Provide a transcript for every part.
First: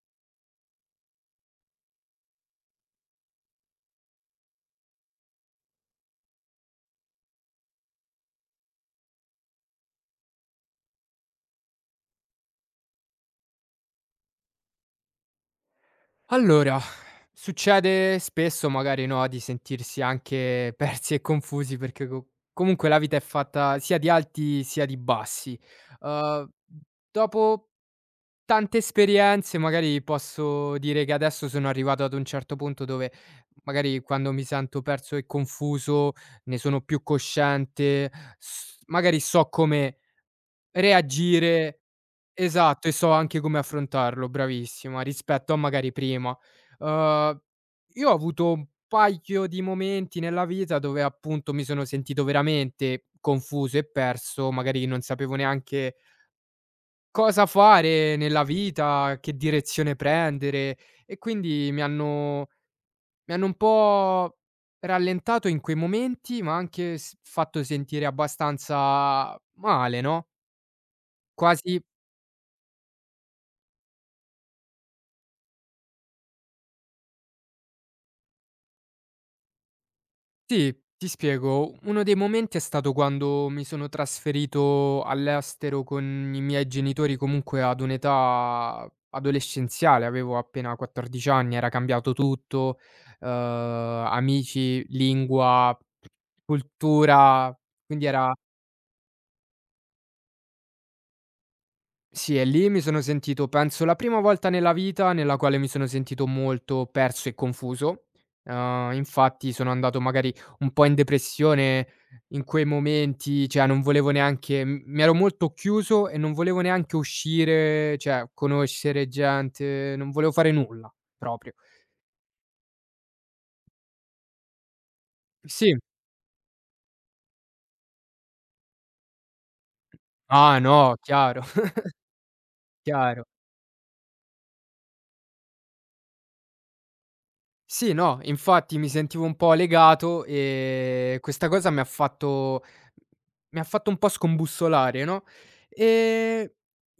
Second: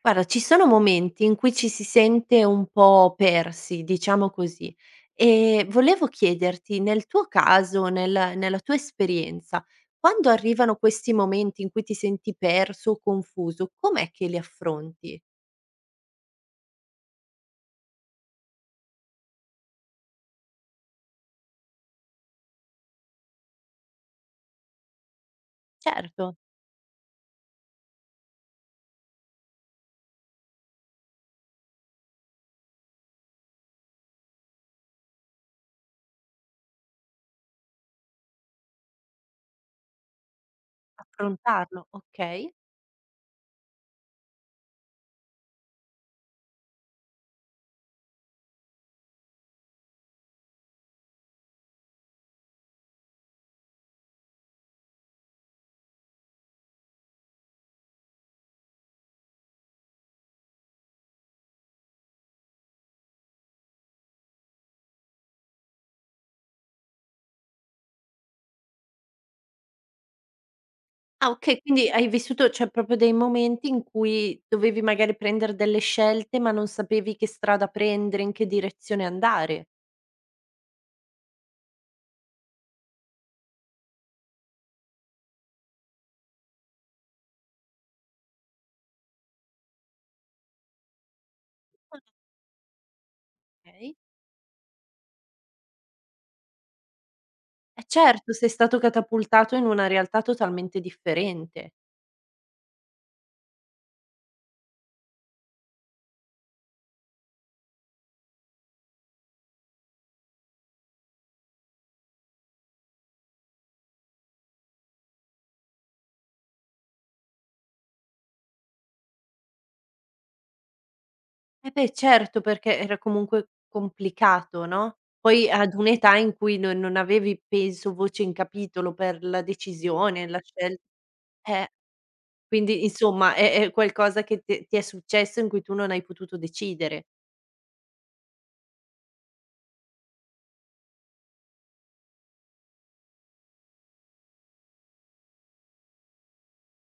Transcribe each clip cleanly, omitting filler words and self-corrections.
Guarda, ci sono momenti in cui ci si sente un po' persi, diciamo così. E volevo chiederti, nel tuo caso, nella tua esperienza, quando arrivano questi momenti in cui ti senti perso o confuso, com'è che li affronti? Allora, succede spesso magari, no, di sentirsi anche persi e confusi perché co comunque la vita è fatta sia di alti sia di bassi. Certo, Uhm, Dopo tante esperienze magari posso dire che adesso sono arrivato ad un certo punto dove magari quando mi sento perso e confuso ne sono più cosciente, s magari so come reagire. affrontarlo, okay. Esatto, e so anche come affrontarlo, bravissima, rispetto a magari prima. Uhm, io ho avuto un paio di momenti nella vita dove appunto mi sono sentito veramente confuso e perso, magari non sapevo neanche cosa fare nella vita, che direzione prendere e quindi mi hanno un po' rallentato in quei momenti, ma anche s fatto sentire abbastanza male, no, Ah, okay, quasi. quindi hai vissuto cioè proprio dei momenti in cui dovevi magari prender delle scelte, ma non sapevi che strada prendere, in che direzione andare. Sì, ti spiego. Uno dei momenti è stato quando mi sono trasferito all'estero con i miei genitori comunque ad un'età adolescenziale, avevo appena 14 anni, era Ah, cambiato tutto, okay. amici, lingua, cultura, Eh quindi certo, era. sei stato catapultato in una realtà totalmente differente. Sì, e lì mi sono sentito penso la prima volta nella vita nella quale mi sono sentito molto perso e confuso. Infatti sono andato magari un po' in depressione in quei momenti, cioè non volevo neanche m mi ero molto chiuso e non volevo neanche uscire, cioè conoscere gente, non volevo fare nulla proprio. Eh beh certo, perché era comunque complicato, no, poi ad Sì. un'età in cui non avevi penso voce in capitolo per la decisione, la Ah scel no, chiaro, eh, quindi chiaro. insomma è qualcosa che ti è successo in cui tu non hai potuto decidere. Sì, no, infatti mi sentivo un po' legato e questa cosa mi ha fatto un po' scombussolare, no, ehm,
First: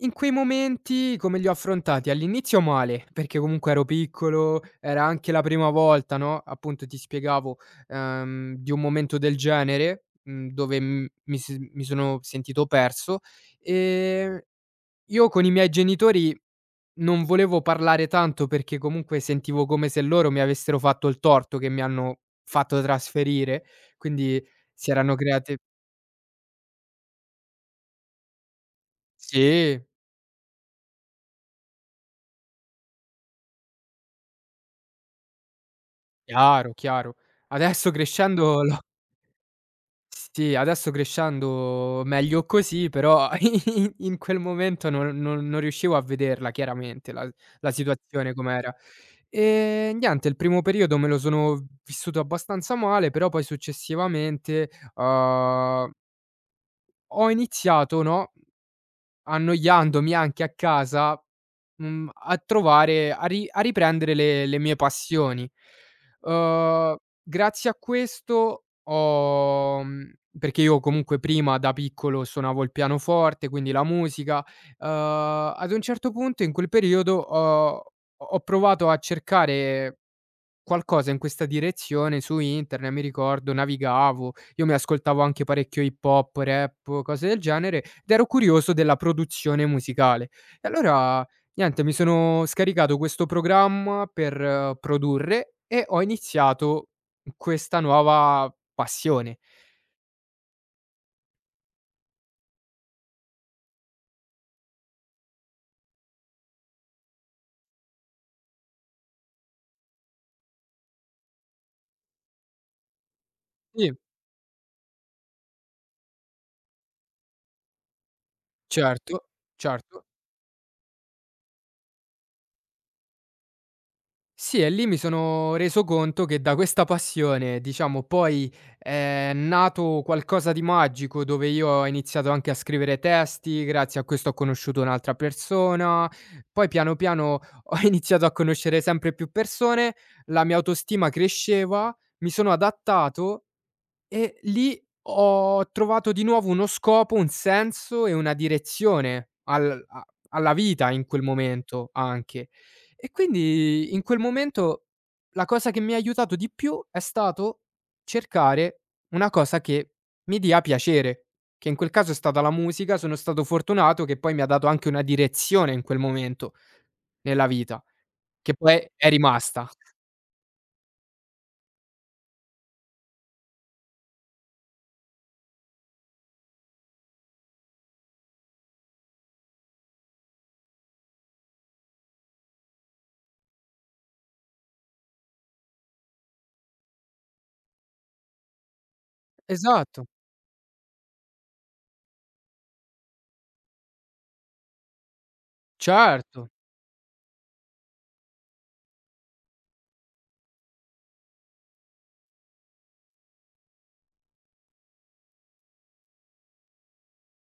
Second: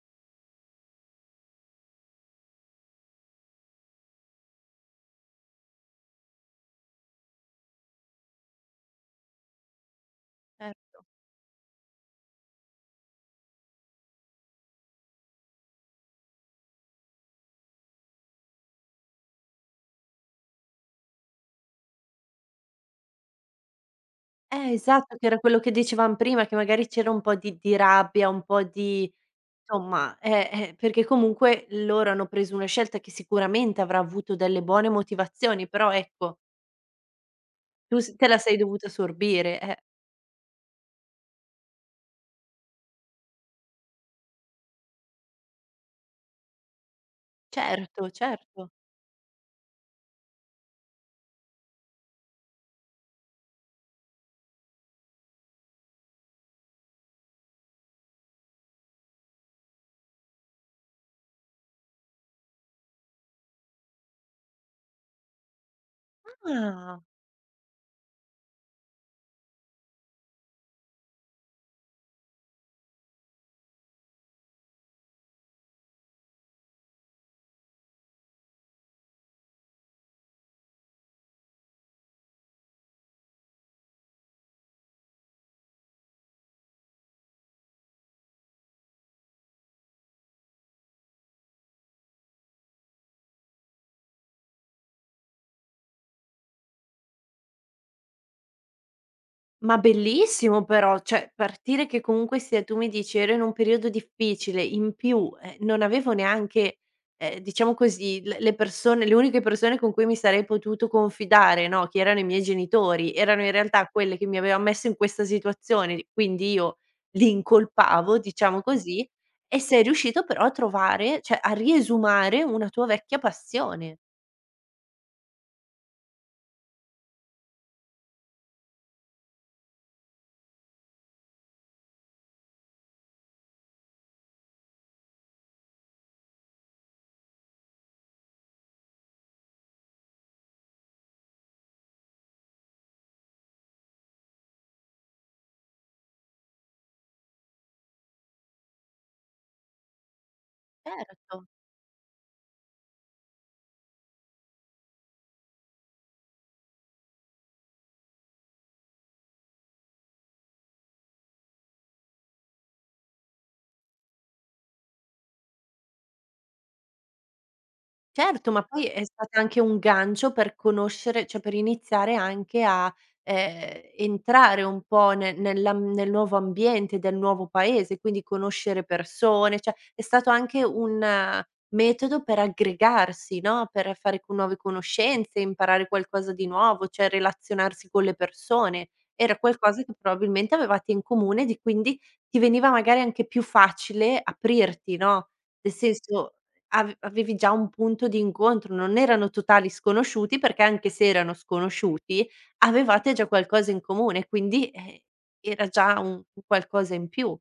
in quei momenti come li ho affrontati? All'inizio male, perché comunque ero piccolo, era anche la prima volta, no, appunto ti spiegavo, di un momento del genere, mhmm, dove Certo. m mi s mi sono sentito perso. Ehm, io con i miei genitori non volevo parlare tanto perché comunque sentivo come se loro mi avessero fatto il torto che mi hanno fatto trasferire, quindi si erano Esatto, che era create quello che dicevam prima, che magari c'era un po' di rabbia, un po' di sì, Somma, perché comunque loro hanno preso una scelta che sicuramente avrà avuto delle buone motivazioni, però ecco, chiaro, chiaro. Adesso tu s te la sei crescendo l'ho dovuta sorbire, eh. sì, adesso crescendo meglio così, però in quel momento non riuscivo a vederla chiaramente la la Certo, situazione certo. com'era. Niente, il primo periodo me lo sono vissuto abbastanza male, però poi successivamente, ho iniziato, no, annoiandomi anche a casa, mhmm, a trovare a ri a riprendere le mie passioni. Uhm, Ah! Grazie a questo ho mhmm, perché io comunque prima da piccolo suonavo il pianoforte, quindi la musica, uhm, ad un certo punto in quel periodo ho provato a cercare qualcosa in questa direzione su internet, mi ricordo navigavo, io mi ascoltavo anche parecchio hip hop, rap, cose del genere, ed ero curioso della produzione musicale. E allora niente, mi sono scaricato questo programma per produrre e ho iniziato questa nuova passione. Ma bellissimo però, cioè partire che comunque sia tu mi dici ero in un periodo difficile, in più, non avevo neanche, diciamo così, l le persone le uniche persone con cui mi sarei potuto confidare, no, che erano i miei genitori, erano in realtà Sì, quelle che mi avevan messo in questa situazione, di quindi io li incolpavo, diciamo così, certo, e sei certo. riuscito però a trovare cioè a riesumare una tua vecchia passione. Sì, e lì mi sono reso conto che da questa passione, diciamo, poi è nato qualcosa di magico dove io ho iniziato anche a scrivere testi, grazie a questo ho conosciuto un'altra persona, poi piano piano ho iniziato a conoscere sempre più persone, la mia autostima cresceva, mi sono adattato e lì ho trovato di nuovo uno scopo, un senso e una direzione al a alla vita in quel Certo. momento anche. E quindi in quel momento la cosa che mi ha aiutato di più è stato cercare una cosa che mi dia piacere, che in quel caso è stata la musica. Sono stato fortunato che poi mi ha dato anche una direzione in quel momento nella vita, Certo, che ma poi poi è è stato anche rimasta. un gancio per conoscere cioè per iniziare anche a, entrare un po' ne nella nel nuovo ambiente del nuovo paese, quindi conoscere persone, cioè è stato anche un metodo per aggregarsi, no, per fare co nuove conoscenze, imparare qualcosa di nuovo, cioè relazionarsi con le persone. Era qualcosa che Esatto, probabilmente avevate in comune di quindi ti veniva magari anche più facile aprirti, no, nel senso certo, avevi già un punto di incontro, non erano totali sconosciuti, perché anche se erano sconosciuti, avevate già qualcosa in comune, quindi, era già un qualcosa in più.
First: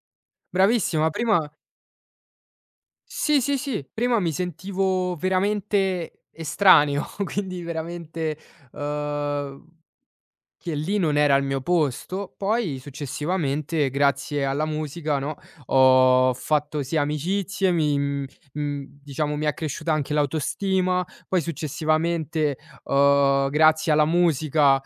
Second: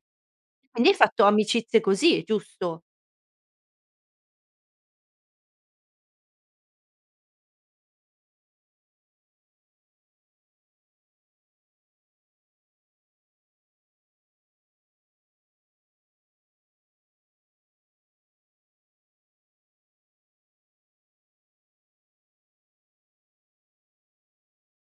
Quindi hai bravissima. fatto Prima amicizie così, giusto? sì, sì, sì, prima mi sentivo veramente estraneo, quindi veramente, uhm che lì non era al mio posto. Poi successivamente, grazie alla musica, no, ho fatto sì amicizie, mhmm, diciamo mi è cresciuta anche l'autostima. Poi successivamente, grazie alla musica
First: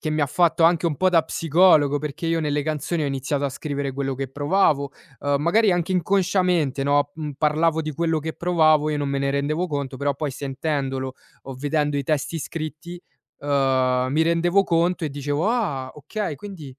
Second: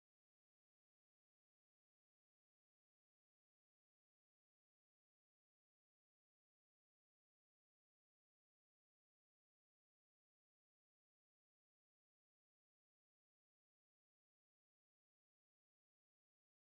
che mi ha fatto anche un po' da psicologo, perché io nelle canzoni ho iniziato a scrivere quello che provavo, magari anche inconsciamente, no, mhmm, parlavo di quello che provavo, io non me ne rendevo conto, però poi sentendolo o vedendo i testi scritti, mi rendevo conto e dicevo: "Ah, okay." Quindi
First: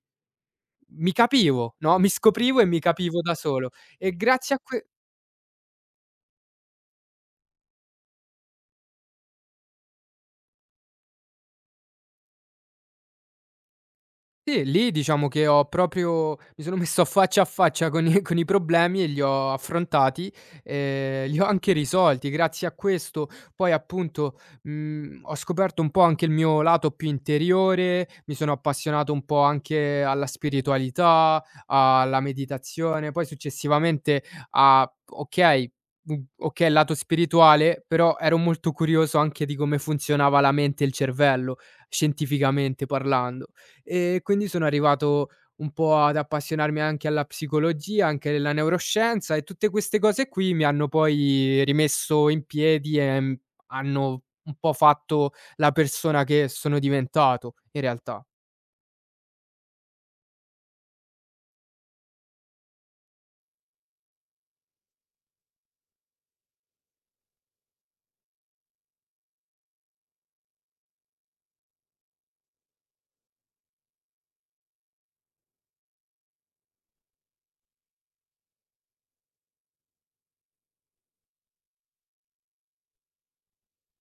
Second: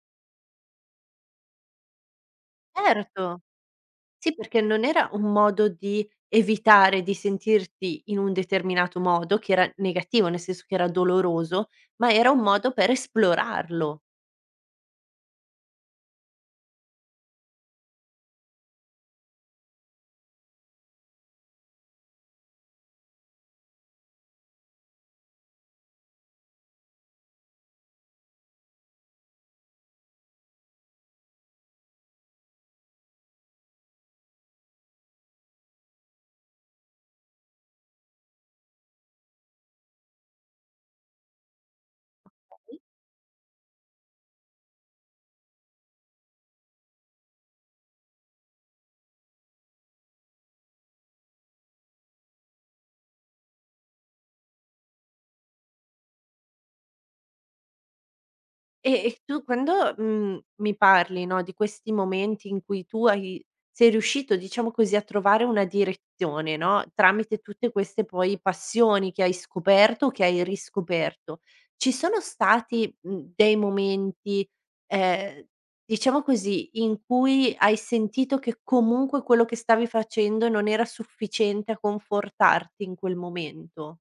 mi capivo, no, mi scoprivo e mi capivo da Certo, solo. E sì, grazie a perché non que era un modo di evitare di sentirti in un determinato modo, che era negativo, nel senso che era doloroso, ma era un modo per esplorarlo. sì, lì diciamo che ho proprio mi sono messo a faccia con i problemi e li ho affrontati, li ho anche risolti. Grazie a questo poi appunto, mhmm, ho scoperto un po' anche il mio lato più interiore, mi sono appassionato un po' anche alla spiritualità, alla meditazione, poi successivamente a okay, mhmm, okay il lato spirituale, però ero molto curioso anche di come funzionava la mente e il cervello, scientificamente parlando e quindi sono arrivato un po' ad appassionarmi anche alla psicologia, anche alla neuroscienza e tutte queste cose qui mi hanno poi rimesso in piedi e, mhmm, hanno un po' fatto la persona che sono diventato in realtà. E tu quando, mi parli, no, di questi momenti in cui tu hai sei riuscito, diciamo così, a trovare una direzione, no, tramite tutte queste poi passioni che hai scoperto, che hai riscoperto, ci sono stati, dei momenti, ehm, diciamo così, in cui hai sentito che comunque quello che stavi facendo non era sufficiente a confortarti in quel momento?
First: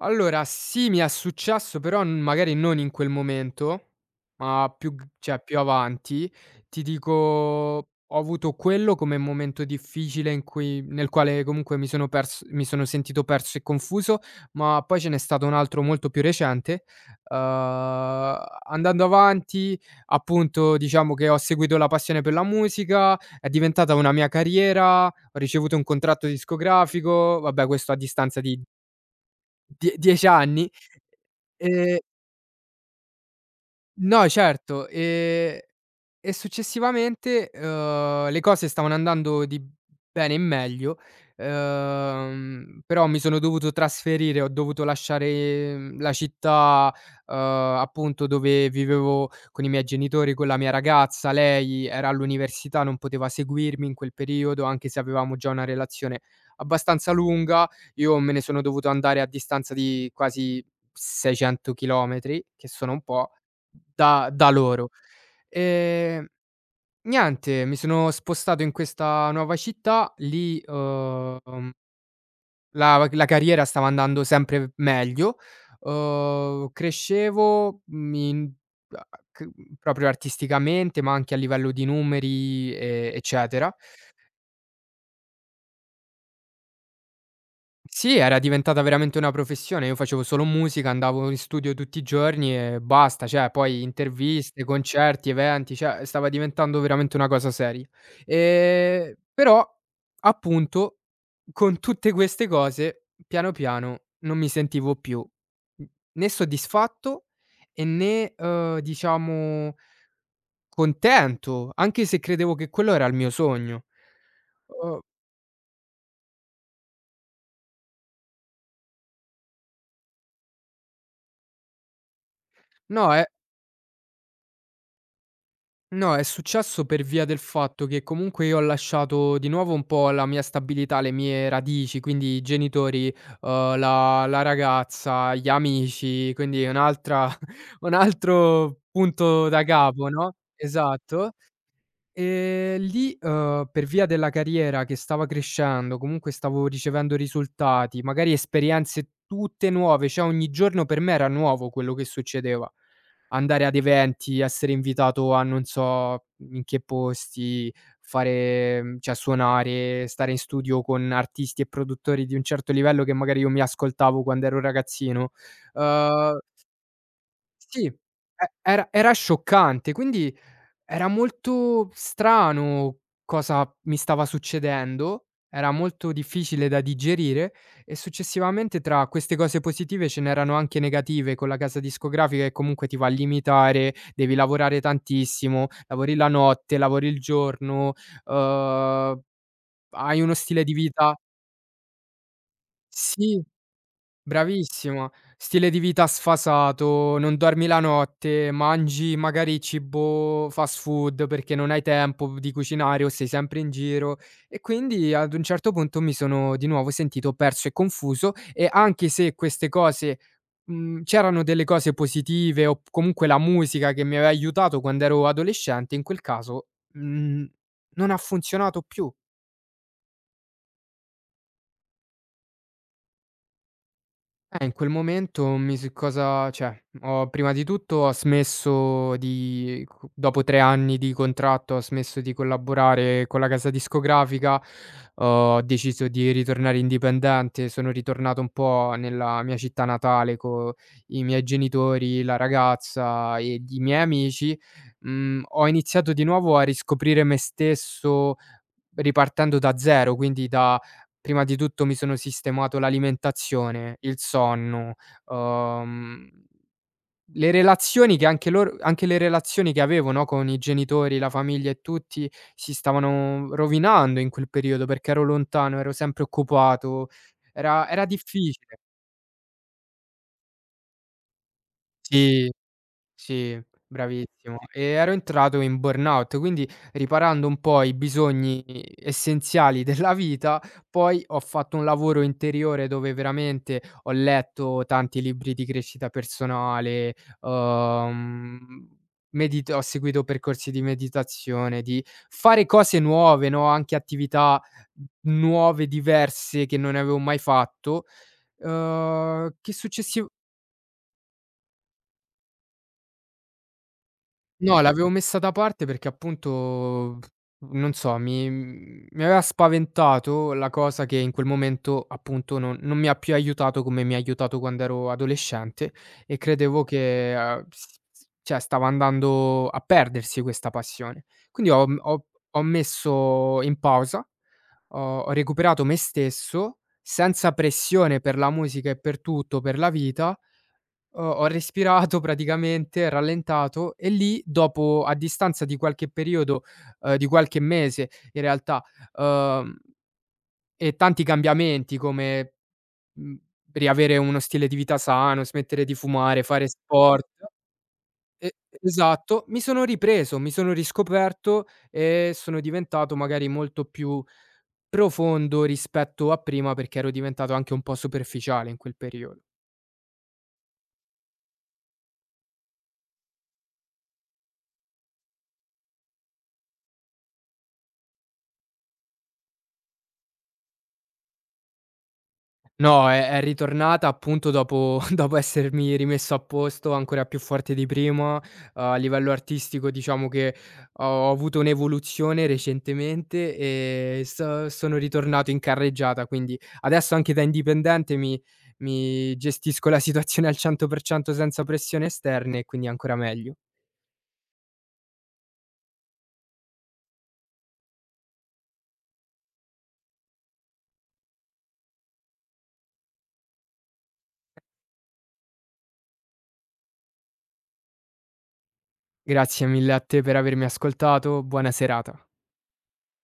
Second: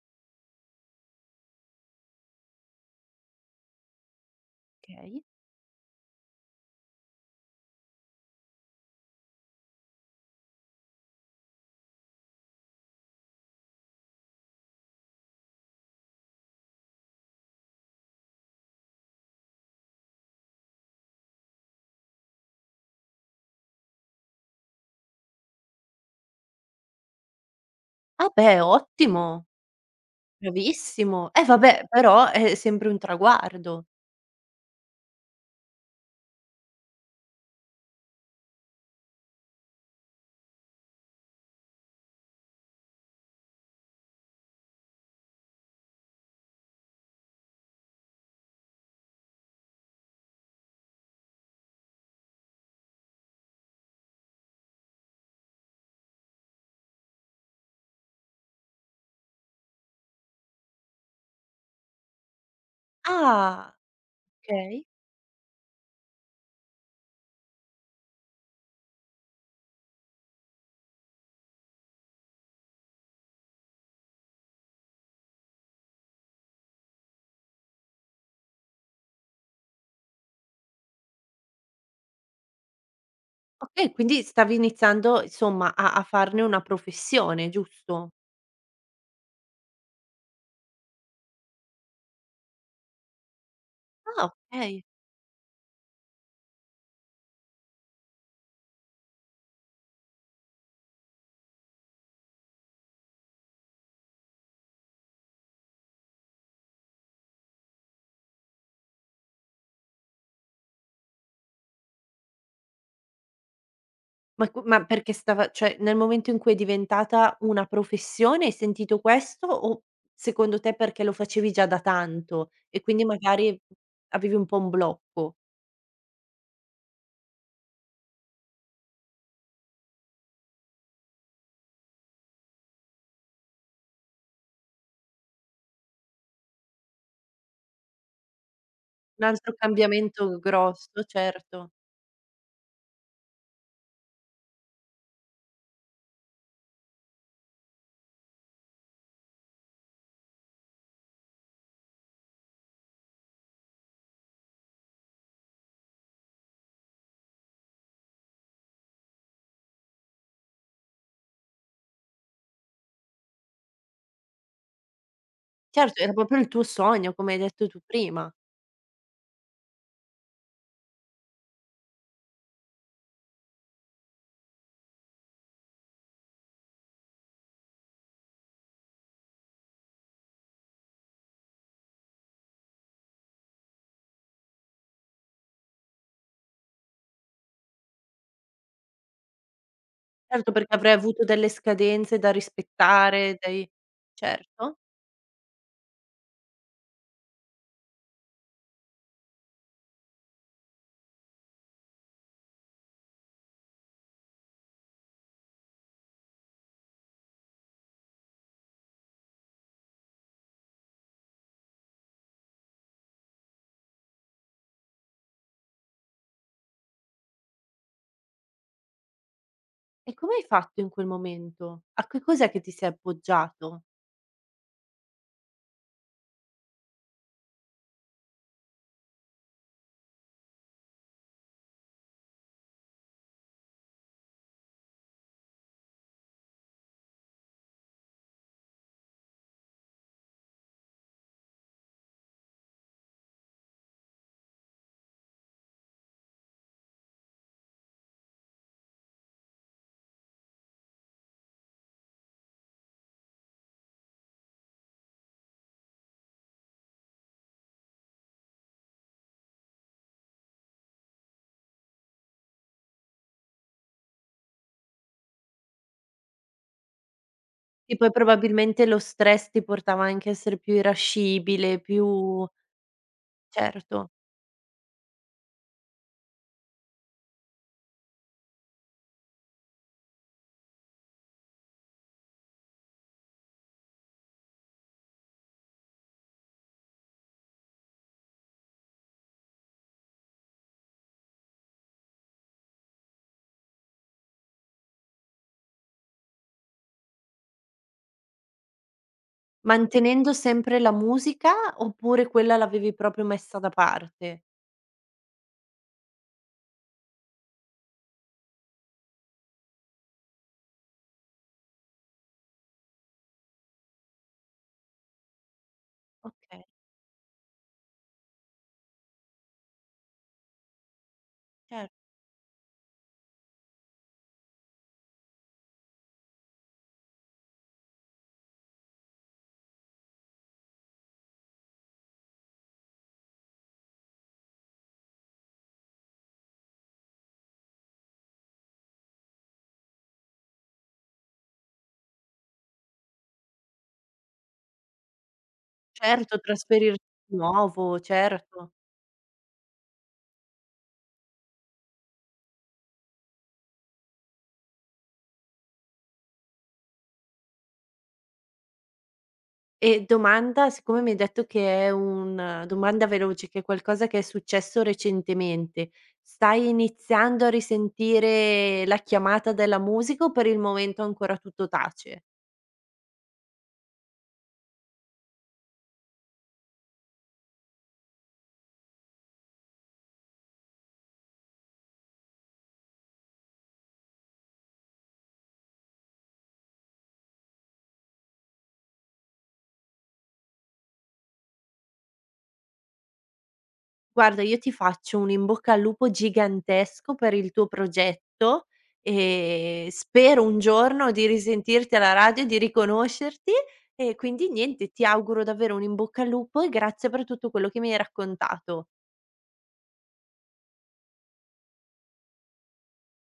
Allora sì, mi è successo, però n magari non in quel momento, ma più g Okay. cioè più avanti. Ti dico, ho avuto quello come momento difficile in cui nel quale comunque mi sono sentito perso e confuso, ma poi ce n'è stato un altro molto più recente. Uhm, Andando avanti, appunto, diciamo che ho seguito la passione per la musica, è diventata una mia carriera, ho ricevuto un contratto discografico, vabbè questo a Ah distanza beh, di ottimo! Die 10 anni. Bravissimo. Eh vabbè, Ehm però è sempre un traguardo. no certo, e successivamente, le cose stavano andando di bene in meglio, però mi sono dovuto trasferire, ho dovuto lasciare, mhmm, la città, appunto dove vivevo con i miei genitori, con la mia ragazza. Lei era all'università, non poteva seguirmi in quel periodo, anche se avevamo già una relazione abbastanza lunga. Io me ne sono dovuto andare a distanza di quasi 600 chilometri, che sono un po', Ah, da okay. loro. Ehm Niente, mi sono spostato in questa nuova città, lì, la la carriera stava andando sempre meglio, crescevo, mi n a c proprio artisticamente, ma anche a livello di numeri, e eccetera. Okay, quindi stavi iniziando insomma a farne una professione, giusto? Sì, era diventata veramente una professione. Io facevo solo musica, andavo in studio tutti i giorni e basta, cioè poi Ah, interviste, okay. concerti, eventi, cioè stava diventando veramente una cosa seria. Però appunto con tutte queste cose piano piano non mi sentivo più n né soddisfatto e né, diciamo contento, anche se credevo che quello era il mio sogno. Ma Uhm, perché stava cioè nel momento in cui è diventata una professione hai sentito questo o secondo te perché lo facevi già da tanto e quindi no, è magari avevi un po' un blocco? No, è successo per via del fatto che comunque io ho lasciato di nuovo un po' la mia stabilità, le mie radici, quindi i genitori, la la ragazza, gli amici, quindi un'altra un altro Un punto altro da capo, no, cambiamento grosso, esatto. certo. Lì, per via della carriera che stava crescendo, comunque stavo ricevendo risultati, magari esperienze tutte nuove, cioè ogni giorno per me era nuovo quello che succedeva. Andare ad eventi, essere invitato a non so in che posti, fare mhmm, cioè suonare, stare in studio con artisti e produttori di un certo livello che magari io mi ascoltavo quando ero ragazzino. Certo, era proprio Uhm, il tuo sogno, come hai detto tu sì, e prima. era scioccante, quindi era molto strano cosa mi stava succedendo, era molto difficile da digerire e successivamente tra queste cose positive ce n'erano anche negative con la casa discografica che comunque ti va a limitare, devi lavorare tantissimo, lavori la notte, lavori il giorno, uhm, hai uno Certo, stile di perché avrai vita avuto delle scadenze da rispettare, sì. dei certo. Bravissima. Stile di vita sfasato, non dormi la notte, mangi magari cibo fast food perché non hai tempo di cucinare o sei sempre in giro e quindi ad un certo punto mi sono di nuovo sentito perso e confuso e anche se queste cose mhmm, c'erano delle cose positive o p comunque la musica che mi aveva aiutato quando ero adolescente, in quel caso, mhmm, non ha funzionato più. E come hai fatto in quel momento? A che cos'è che ti sei appoggiato? In quel momento mi s cosa cioè, ho prima di tutto ho smesso di c dopo 3 anni di contratto, ho smesso di collaborare con la casa discografica, ho deciso di ritornare indipendente, sono ritornato un po' nella mia città natale co i miei genitori, la ragazza ed i miei amici. Mhmm, ho iniziato di nuovo a riscoprire me stesso ripartendo da zero, quindi da prima di tutto mi sono sistemato l'alimentazione, il sonno, uhm, le relazioni che anche loro anche le relazioni che avevo, no, con i genitori, la famiglia e tutti, si stavano rovinando in quel periodo perché ero lontano, ero sempre occupato, era Che era poi difficile. probabilmente lo stress ti portava anche a essere più irascibile, più Sì. Sì, certo. bravissimo. E ero entrato in burnout, quindi riparando un po' i bisogni essenziali della vita, poi ho fatto un lavoro interiore dove veramente ho letto tanti libri di crescita personale, uhm, medit ho seguito percorsi di meditazione, di fare cose nuove, no, anche attività nuove, diverse che non avevo mai fatto, che successiv Mantenendo sempre la musica, oppure quella l'avevi proprio messa da parte? no, l'avevo messa da parte perché appunto, non so, mi aveva spaventato la cosa che in quel momento appunto non mi ha più aiutato come mi ha aiutato quando ero adolescente e Okay, credevo che, s s cioè stava andando a perdersi questa passione. Quindi cer ho messo in pausa, ho recuperato me stesso, senza pressione per la musica e per tutto, per la vita, ho respirato praticamente, rallentato e lì dopo a distanza di qualche periodo, di qualche mese in realtà, uhm, e tanti cambiamenti come, mhmm, riavere uno stile di vita sano, smettere di certo, fumare, fare trasferirti sport di nuovo, e certo. esatto, mi sono ripreso, mi sono riscoperto e sono diventato magari molto più profondo rispetto a prima, perché ero diventato anche un po' superficiale in quel periodo. E domanda, siccome mi hai detto che è un domanda veloce, che è qualcosa che è successo recentemente, stai iniziando a risentire la chiamata della musica o per il momento ancora tutto tace? No, è ritornata appunto dopo dopo essermi rimesso a posto ancora più forte di prima. A livello artistico diciamo che ho avuto un'evoluzione recentemente e sono ritornato in carreggiata, quindi adesso anche da indipendente mi gestisco la situazione al 100% senza pressioni esterne e quindi ancora meglio. "Guarda, io ti faccio un in bocca al lupo gigantesco per il tuo progetto e spero un giorno di risentirti alla radio e di riconoscerti e quindi niente, ti auguro davvero un in bocca al lupo e grazie per tutto quello che mi hai raccontato." Grazie mille a te per avermi ascoltato, buona serata.